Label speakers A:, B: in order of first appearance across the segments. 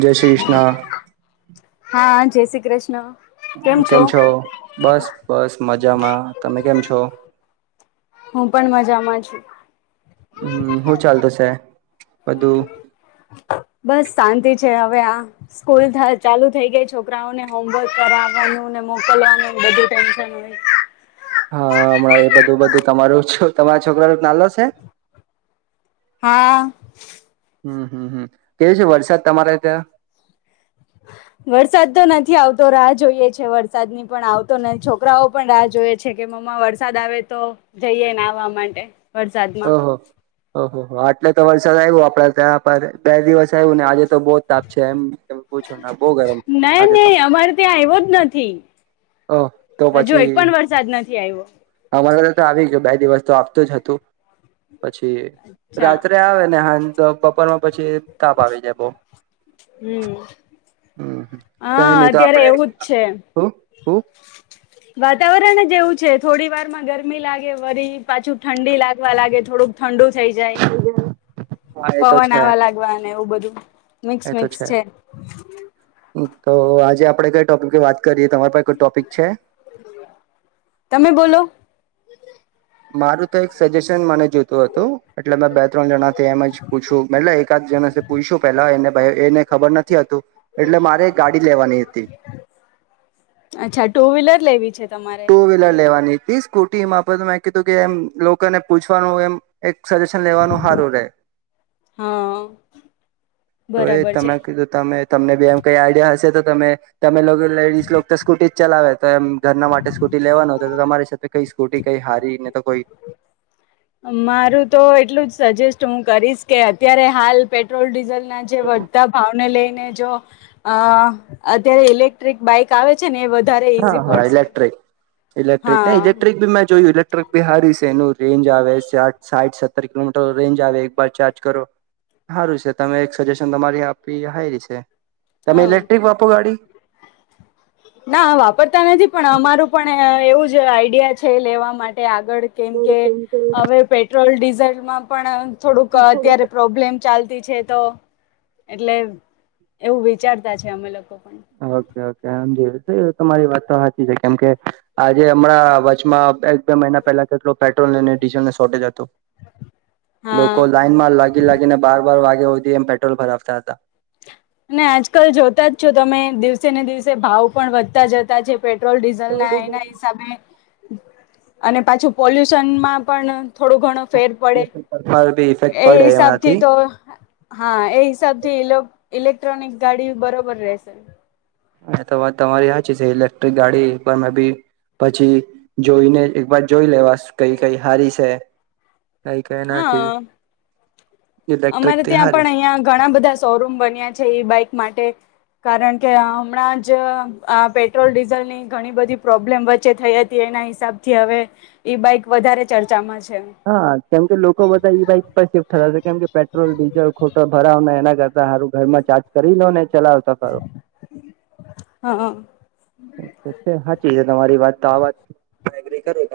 A: જય શ્રી કૃષ્ણ.
B: હા જય શ્રી કૃષ્ણ.
A: કેમ છો બસ બસ મજામાં તમે કેમ છો.
B: હું પણ મજામાં છું.
A: હમ શું ચાલતો છે બધું
B: બસ શાંતિ છે હવે આ સ્કૂલ ચાલુ થઈ ગઈ છોકરાઓને હોમવર્ક કરાવવાનું ને મોકલવાનું બધું ટેન્શન
A: હા હમણાં એ બધું બધું તમારું તમારા છોકરા નાલો છે
B: હા.
A: હમ હમ હમ કેવ છે વરસાદ તમારે ત્યાં
B: વરસાદ તો નથી આવતો રાહ જોઈએ છે વરસાદ ની પણ આવતો નથી છોકરાઓ પણ રાહ જોઈએ છે કે વરસાદ આવે તો જઈએ ને આવવા માટે વરસાદમાં
A: હ આટલે તો વરસાદ આવ્યો આપડે ત્યાં પર બે દિવસ આવ્યું ને આજે તો બહ તાપ છે એમ તમે પૂછો બહ ગરમ
B: નહી
A: આજે તો
B: નહી અમારે ત્યાં આવ્યો જ નથી
A: ઓ તો
B: હજુ
A: પછી
B: એક પણ વરસાદ નથી આવ્યો
A: અમારે તો આવી ગયો દ વસ્તુ આપતો જ હતું. પછી
B: અચ્છા
A: રાત્રે આવે ને હ તો બપોરમાં પછી તાપ આવી જાય બહ
B: હમ
A: હમ કઈ
B: હા
A: નહી તો
B: અત્યારે
A: આપણે
B: એવું જ છે
A: હ
B: વાતાવરણ જ એવું છે થોડી વાર માં ગરમી લાગે વરી પાછું ઠંડી લાગવા લાગે થોડુંક ઠંડુ થઈ જાય
A: હા એ તો
B: પવન
A: છે
B: આવવા લાગવાને એવું બધું મિક્સ
A: એ તો
B: મિક્સ છે.
A: તો આજે આપડે કઈ ટોપિક વાત તમા પા ટોપિક છે.
B: તમે બોલો
A: મારું તો એક સજેશન મને જોતું હતું. એટલે મેં બે ત્રણ જણાથી એમ જ પૂછું એટલે એકાદ જનેથી પૂછું પેલા એને એને ખબર નથી હતું એટલે મારે ગાડી લેવાની હતી.
B: અચ્છા ટુ વ્હીલર લેવી છે તમારે
A: ટુ વ્હીલર લેવાની તી સ્કૂટી એમાં આપ મેં કીધું કે એમ લોકોને પૂછવાનું એમ એક સજેશન લેવાનું સારું રે
B: હા
A: તો એ
B: બરાબર છે
A: તમે તમે તમને બી એમ કઈ આઈડિયા હશે તો તમે તમે લોકો લેડીસ તો સ્કૂટી જ ચલાવે તો એમ ઘરના માટે સ્કૂટી લેવાનો તો તમારી સાથે કઈ સ્કૂટી કઈ હારી ને તો કોઈ
B: મારું તો એટલું જ સજેસ્ટ હું કરીશ કે અત્યારે હાલ પેટ્રોલ ડીઝલ ના જે વધતા ભાવને લઈને અત્યારે ઇલેક્ટ્રિક બાઈક આવે છે ને વધારે
A: હા
B: ઈઝી
A: હા
B: પડશે
A: ઇલેક્ટ્રિક ઇલેક્ટ્રિક
B: હા
A: ઇલેક્ટ્રિક ભી મેં જોયું ઇલેક ક ભી હારી છે. એનું રેન્જ આવે સાઇડ સાઠ, સત્તર કિલોમીટર રેન્જ આવે. એકવાર ચાર્જ કરો સારું છે તમે એક સજેશન તમારી આપી હાય રી છે. તમે
B: હા
A: ઇલેક્ટ્રિક વાપો ગાડી?
B: ના વાપરતા નથી. પણ અમારું પણ એવું જ આઈડિયા છે. લેવા માટે, ગળ કેમ કે
A: થોડું
B: હવે પેટ્રોલ ડીઝલમાં પણ થોડુંક અત્યારે પ્રોબ્લેમ ચાલ છે. તો એટલે એવું, વિચારતા છે અમે લોકો, પણ
A: ઓકે ઓકે, આમ જો તમારી વાત તો સાચી છે. કેમ કે આજે હમણાં એક બે મહિના પહેલા, કેટલું પેટ્રોલ અને ડીઝલને શોર્ટેજ હતું. લોકો
B: હા
A: લાઇનમાં લાગી લાગીને, બાર બાર વાગે સુધી એમ પેટ્રોલ ભરાવતા હતા.
B: અને આજકાલ જોતા જ છો તમે? દિવસે ને દિવસે ભાવ પણ વધતા જતા છે. પેટ્રોલ ડીઝલ ના એના હિસાબે, અને પાછું પોલ્યુશનમાં પણ થોડું ઘણો ફેર પડે.
A: પર બી ઇફેક્ટ
B: એ
A: પડે
B: હિસાબ
A: એમાંથી
B: થી તો હા, એ હિસાબ થી ઇલેક્ટ્રોનિક ગાડી બરોબર રહેશે.
A: હ તો વાત તમારી સાચી છે. ઇલેક્ટ્રિક ગાડી પર મે ભી પછી જોઈને, એક વાર જોઈ લેવા કઈ કઈ હારી છે. કઈ કઈ નથી
B: હા, [unintelligible]
A: ઇલેક્ટ્રિક
B: અમારે
A: તે
B: ત્યાં
A: હારી
B: પણ અહિયાં ઘણા બધા શો રૂમ બન્યા છે. એ બાઈક માટે કારણ કે, હમણાં જ આ પેટ્રોલ ડીઝલ ની ઘણી બધી પ્રોબ્લેમ વચ્ચે થઈ હતી. એ એના હિસાબ થી હવે, ઈ બાઈક વધારે ચર્ચામાં છે.
A: હા, કેમ કે લોકો બધા ઈ બાઈક પર શિફ્ટ થતા છે. કેમ કે પેટ્રોલ, ડીઝલ ખોટો ભરાવના એના કરતા હારુ ઘરમાં ચાર્ કરી લો ને, ચલાવ સફારો
B: હા
A: છે. હાચી તમારી વાત તો, આ વાત એગ્રી કરી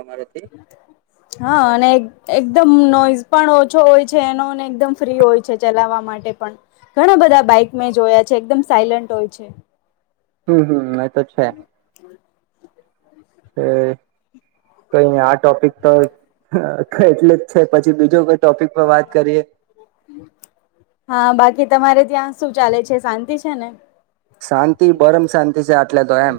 B: [unintelligible] હા અને એકદમ નોઈઝ પણ ઓછો હોય છે એનો ને, એકદમ ફ્રી હોય છે. ચલાવવા માટે પણ, -' ઘણા બધા બાઈક મેં જોયા છે. એકદમ સાયલન્ટ હોય છે.
A: હમ હમ, એ તો છે. એએ કઈ નહી. આ ટોપિક તો હા, એટલે જ છે, પછી બીજો કોઈ ટોપિક પર વાત કરીએ.
B: હા, બાકી તમારે ત્યાં શું ચાલે છે, શાંતિ છે ને?
A: શાંતિ પરમ શાંતિ છે. આટલે તો એમ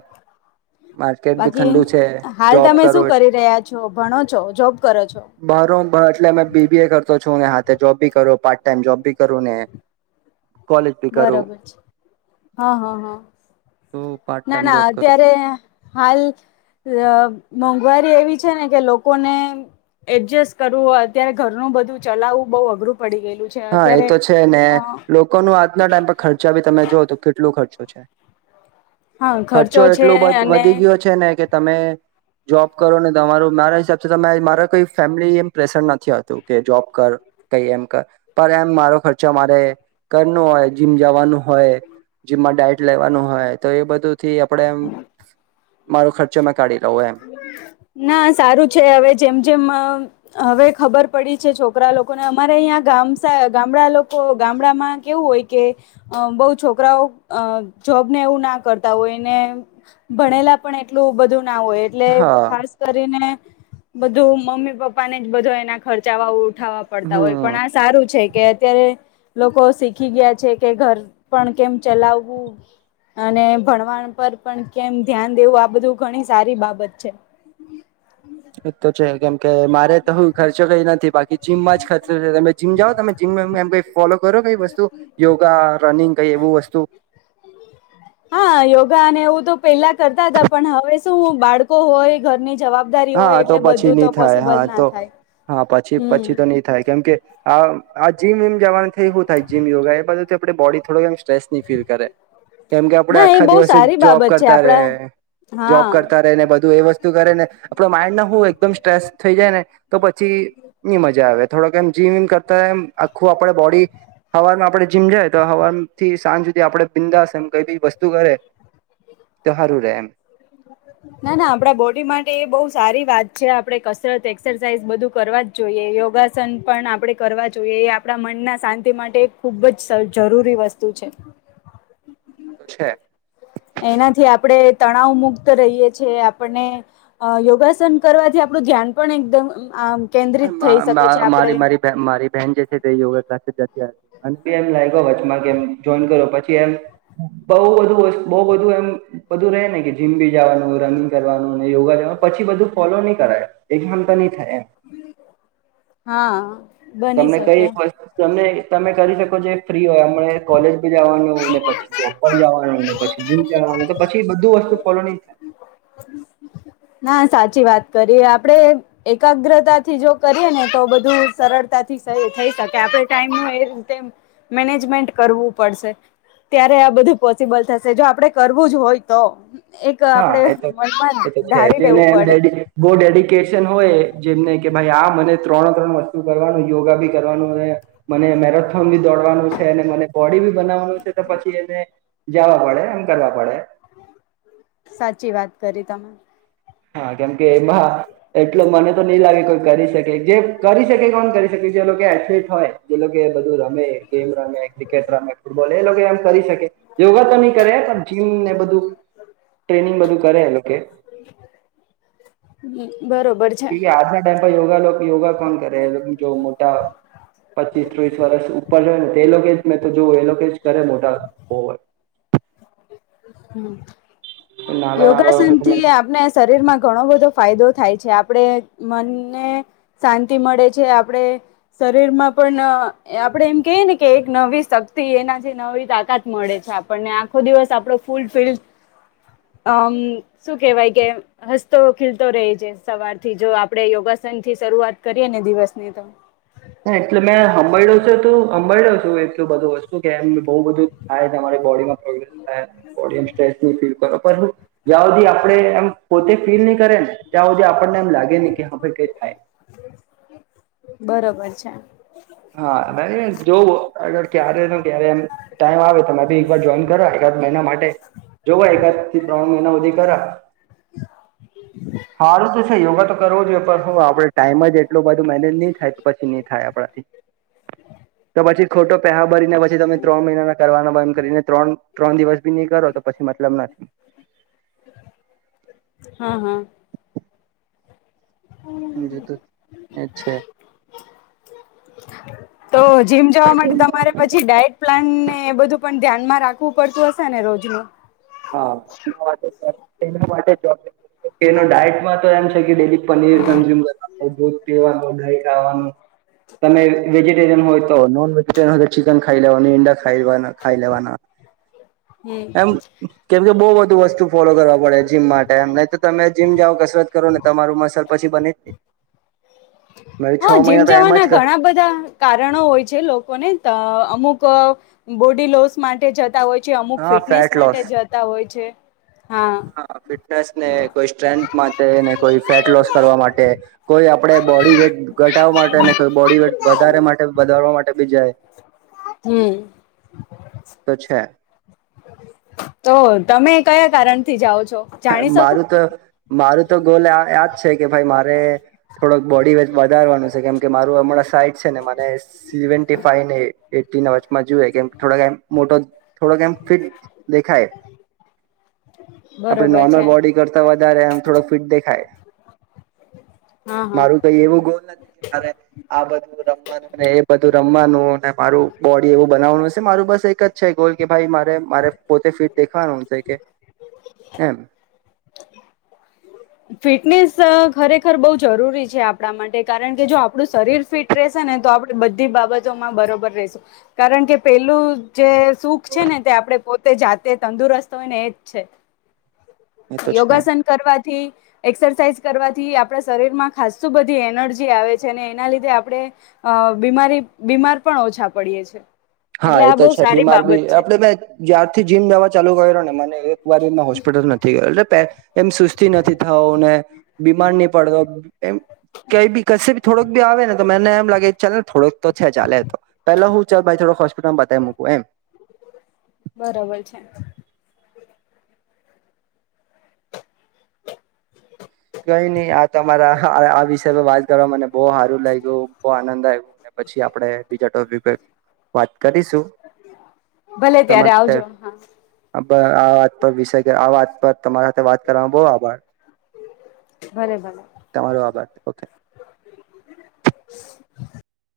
A: માર્કેટ ભી
B: બાકી
A: ઠંડુ છે.
B: હાલ
A: જોબ
B: તમે
A: કરો
B: શું કરી રહ્યા છો ભણો છો જોબ કરો છો
A: બાર ઓમ બાર એટલે, મે બીબીએ કરતો છે. છો ને હાથે જોબ ભી કરો, પાર્ટ ટાઈમ જોબ ભી કરો ને, કોલેજ ભી કરુ.
B: બરોબર છે હા હા હા,
A: પાર્ટ
B: ના
A: ટાઈમ
B: ના
A: જોબ કરું
B: અત્યારે હાલ, મોંઘવારી એવી છે ને, કે લોકોને એડજસ્ટ કરવું, અત્યારે ઘરનું બધું ચલાવવું બઉ અઘરું પડી ગયેલું છે
A: હા એ
B: અત્યારે
A: તો છે ને,
B: અ
A: લોકોનું આ આના ટાઈમ પર ખર્ચા ભી, તમે જો ઓ તો કેટલો ખર્ચો છે.
B: હા
A: ખર્ચો
B: છે
A: એટલો બધો
B: અને
A: વધી ગયો છે. ને કે તમે જોબ કરો ને, તમારું મારા હિસાબ થી તમે મારા કઈ ફેમિલી એમ પ્રેશર નથી આવતું કે, જોબ કર. કઈ એમ પણ એમ, મારો ખર્ચો મારે કરનો હોય જીમ જવાનું હોય. જીમમાં ડાયટ લેવાનું હોય તો એ બધું થી, આપણે મારો ખર્ચો મે કાઢી. લઉં એમ
B: ના સારું છે હવે, જેમ જેમ હવે ખબર પડી છે. છોકરા લોકોને અમારે, અહીંયા ગામસા ગામડા લોકો ગામડામાં કેવું હોય કે બઉ છોકરાઓ જોબ ને એવું, ના કરતા હોયને ભણેલા પણ એટલું બધું ના હોય. એટલે
A: હા
B: ખાસ કરીને બધું મમ્મી, પપ્પાને જ બધો એના ખર્ચા વાવો ઉઠાવવા પડતા હોય
A: હમ
B: પણ આ સારું છે કે અત્યારે લોકો શીખી ગયા છે કે ઘર પણ કેમ ચલાવવું અને ભણવાણ પર પણ કેમ ધ્યાન દેવું આ બધું ઘણી સારી બાબત [unintelligible]
A: એ તો છે કેમ કે મારે તો હું ખર્ચો કઈ નથી બાકી કે જીમ માં જ ખતરો છે તમે જીમ જાઓ તમે જીમ એમ કઈ ફોલો કરો કઈ વસ્તુ યોગા રનિંગ કઈ એવું વસ્તુ
B: હા યોગા અને એવું તો પેલા કરતા હતા પણ હવે શું બાળકો હોય ઘરની જવાબદારી હોય
A: હા તો
B: એટલે
A: પછી
B: બધું
A: નહી
B: તો
A: થાય
B: પોસિબલ
A: હા
B: ના
A: તો
B: થાય
A: હા પછી
B: હમ
A: પછી તો નહી થાય કેમ કે આ આ જીમ વમ જવાનું થઈ શું થાય જીમ યોગા એ બધુંથી આપણે બોડી થોડોક એમ સ્ટ્રેસ ની ફીલ કરે કેમ કે આપડે
B: ના એ
A: આખા
B: બહુ
A: દિવસે
B: સારી
A: જોબ
B: બાબત છે
A: કરતા રે
B: આપડા હા
A: જોબ કરતા રને બધું એ વસ્તુ કરે ને આપડ માઇન્ડ ના હું એકદમ સ્ટ્રેસ થઈ જાય ને તો પછી ની મજા આવે થોડોક એમ જીમ વમ કરતા આખું આપે બોડી હવારમાં આપણે જીમ જાય તો હવારથી સાંજ સુધી આપે બિંદાસમ ક વસ્તુ કરે તો સારું રે એમ
B: ના ના આપડા બોડી માટે એ બહુ સારી વાત છે આપડે કસરત એક્સરસાઇઝ બધું કરવા જ જોઈએ યોગ યોગાસન પણ આપણે કરવા જોઈએ એ આપણા મનના શાંતિ માટે ખૂબ જ જરૂરી વસ્તુ છે.
A: [unintelligible] એ તો છે.
B: એનાથી આપણે તણાવ મુક્ત રહીએ છીએ આપણને યોગાસન કરવાથી આપ આપડું ધ્યાન પણ એકદમ આમ કેન્દ્રિત થઈ શકે છે
A: મારી
B: આપણે
A: મારી મારી બેહેન જે છે તે યોગા ક્લા જતી પી એમ લાગ વચમાં કેમ જોઈન કરો પછી એમ બ બું બ બું એમ બધું ર રહે ને કે જીમ બી જવાનું રનિંગ કરવાનું યોગા જવાનું પછી બધું ફોલો નહી કરાય એ ઘતા ન થાય.
B: હા. બની
A: તમને કઈ
B: શકે
A: હો ત તમે કરી શકો છ ફ્રી હોય હમણા કોલેજ જવાનું ને પછીર જવાનુંને પછી જીમ જવાનું પછી બધું વસ્તુ ફોલો નહી થાય.
B: હમ. ના સાચી વાત કરીએ આપડે એકાગ્રતા થી જો કરીએ ને તો બધું સરળતા થકે આપણે ટાઈમ એ રીતે મેનેજમેન્ટ કરવું પડશે. ત્યારે આ બધું પોસિબલ થશે જો આપડે કરવું જ હોય તો. એક
A: હા
B: આપડે
A: એ તો એ
B: વણવાની
A: તો જેને બહ ડેડિકેશન હોય જેમને કે ભાઈ આ મને ત્રણ ત્રણ વસ્તુ કરવાનું યોગા ભી કરવાનું અને મને મેરેથોન ભી દોડવાનું છે. મને બોડી ભી બનાવવાનું છે તો પછી એને જવા પડે એમ કરવા પડે
B: [unintelligible] સાચી વાત કરી તમે.
A: હા કેમકે એમાં એટલો મને તો નઈ લાગે કોઈ કરી શકે. જે કરી શકે કોણ કરી શકે જે લોકો એથલીટ હોય. જે લોકો બધું રમે ગેમ રમે ક્રિકેટ રમે ફૂટબોલ એ લોકો એમ કરી શકે યોગા તો નહી કરે મને બધું ટ્રેનિંગ બધું કરે કે
B: હમ બરોબર છે.
A: કે આજના ટાઈમ યોગા લોકો યોગા કોણ કરે જો મોટા પચીસ ત્રીસ વરષ ઉપર રહે ને તો એ લોકો જ મેં તો જોવું એ લોકો જ કરે મોટા હોય [inaudible]
B: હમ.
A: નાના નાના
B: યોગાસન થી
A: હોય
B: આપને શરીર માં ઘણો બધો ફાયદો થાય છે આપણે મનને શાંતિ મળે છે આપણે શરીરમાં પણ આપડે એમ કે ને કે એક નવી શક્તિ એના જે નવી તાકાત મળે છે આપણને આખો દિવસ આપો ફૂલ ફિલ્.
A: [inaudible]
B: અમ શું કેવાય કે હસતો ખીલતો રહે છે સવારથી જો આપડે યોગાસન. થી શરૂઆત કરીએે ને દિવસની ત.
A: હા એટલે મેં સાંભાડ્યો છે તું હંભાઈ્યો છ એટલ બધું વસ્તુ કેમ. બહુ બધું થાય તમારી બોડીમાં પ્રોગ્લેસ થાય બોડી એ સ્ટ્રેસ બ ફીલ કરો. જ્યાં સુધી આપડે એમ પોતે ફીલ નહી કરે ને ત્યાં સુધી આપ. આપને એમ લાગે ને કે હર કઈ થાય.
B: ા.
A: હા જોગર ક્યારે ક્યારે એ ટાઈમ આવે તી એકર જોઈન કર. મહિના માટે જોવા એકાદ થી ત્રણ મહિના સુધી કરા. હારું તો છે યોગા તો. કરવો જોઈએ પણ આપડે ટાઈમ જ એટલોું બધું મેનેજ નહી થાય તો પછી નહી થાય આપણાથી. તો પછી ખોટો પેહા ભરીને પછી તમે ત્રણ મહિનાના કરવાનો એમ કરીને ત્રણ ત્રણ દિવસ. બી ન કરો તો પછી મતલબ નથી.
B: હા હા
A: જ તો એ છે.
B: તો જીમ જવા માટે તમારે પછી ડાયટ પ્લાન ને બધું. પણ ધ્યાનમાં રાખવું પડતું હશે ને રોજનું.
A: હા એ એ માટેબ. એનો ડાયટમાં તો એમ છે કે ડેલી પનીર કન્ઝ્યુમ કરવાનું દૂધ પીવાનું ગાય ખાવાનું. તમે વેજીિટેરિયન હોય તો નોન વેજીિટેરિયન હોય તો ચિકન ખાઈ લેવાનું ઇંડાિયા ખ ખાઈ લેવાના. [inaudible]
B: હમ.
A: એમ કેમ કે બહુ બધુ વસ્તુ ફોલો કરવા પડે જીમ માટેમ નહી તો તમે જીમ જાઓ કસરત કરો ને તમારું મ. પછી બને મેં છ
B: હા જીમ
A: મહિના તો એમ
B: જવાના
A: જ કર
B: ઘણા બધા કારણો હોય છે લોકોને તો અમુક અમુક બોડી લોસ માટે જતા હોય છે અમુક
A: હા
B: ફિટનેસ
A: ફેટ
B: માટે
A: લોસ
B: જતા હોય છે
A: હા ફિટનેસ ને કોઈ સ્ટ્રેન્થ માટે કોઈ ફેટ લોસ કરવા માટે કોઈ આપડે બોડી વેટ ઘટાવા માટે કોઈ બોડી વેટ વધારે માટે વધારવા માટે બી જાય
B: હમ
A: તો છે
B: તો તમે કયા કારણ થી જાઓ છો જાણી શકું
A: મારું તો મારું તો ગોલ યાજ છે કે ભાઈ મારે થોડોક બોડી વધારવાનું છે કેમ કે મારું હમણાં સાટ છે ને મ સેવનટીએ વચમાં જોુએ કેમ થોક મોટો થોડા કેમ ફિટ દેખાાય
B: [inaudible]
A: આપણે
B: છે
A: નોર્મલ બોડી કરતા વધારે એમ થોડો ફિટ દેખાય
B: હા હા
A: મારું કઈ એવું ગોલ નથી કે મારે આ બધું રમવાનુંને એ બધું રમવાનુંને મારું બોડી એવું બનાવવાનું હશે મારું બસ એક જ અચ્છ ગોલ કે ભાઈ મારે મારે પોતે ફિટ દેખવાનું થ કે [inaudible]
B: ફિટનેસ ખરેખર બહુ જરૂરી છે આપણા માટે કારણ કે જો આપણું શરીર ફિટ રશે ને આપણે બધી બાબતોમાં બરોબર રશું કારણ કે પેલું જે સુખ છે ને તે આપણે પોતે જાતે તંદુરસ્ત હોય ને એજ છે
A: [inaudible] એ તો છે
B: યોગાસન કરવા થી એક્સરસાઇઝ કરવાથી આપણા શરીર માં ખાસતું બધી એનર્જી આવે છે અને એના લીધે આપણે અ બીમારી બીમાર પણ ઓછા પડીએ છે
A: હા
B: એટલે
A: એ
B: આ
A: તો
B: બહુ
A: છે
B: સારી
A: બીમાર બી
B: બાબત છે
A: આપડે મે જ્યારથી જીમ જવા ચાલુ કર્યો ને મને એક વારીમાં હોસ્પિટલ ન થી ગયો એટલે એમ સુસ્તી નથી થવ ને બીમાર નહી પડતો એમ કઈ બી કશે થોક બી આવે ને તો મને એમ લાગે ચાલ ને થોડોક તો છે ચાલે તો પેલા હું ચાલ ભાઈ થોડક હોસ્પિટલમાં બતાવી મૂક એમ
B: બરાબર છે.
A: કઈ નહી આ તમારા આ વિષય પર વાત કરવા મને બો સારું લાગ્યું બો આનંદ આવ્યું ને પછી આપડે બીજા ટોપિક વાત કરીશું.
B: ભલે ત્યારે
A: તમાર [unintelligible] કર
B: આવજો હા
A: આ વાત તમારા સાથે વાત કરવામાં બો આભાર
B: ભલે ભલે
A: તમારો આભાર ઓકે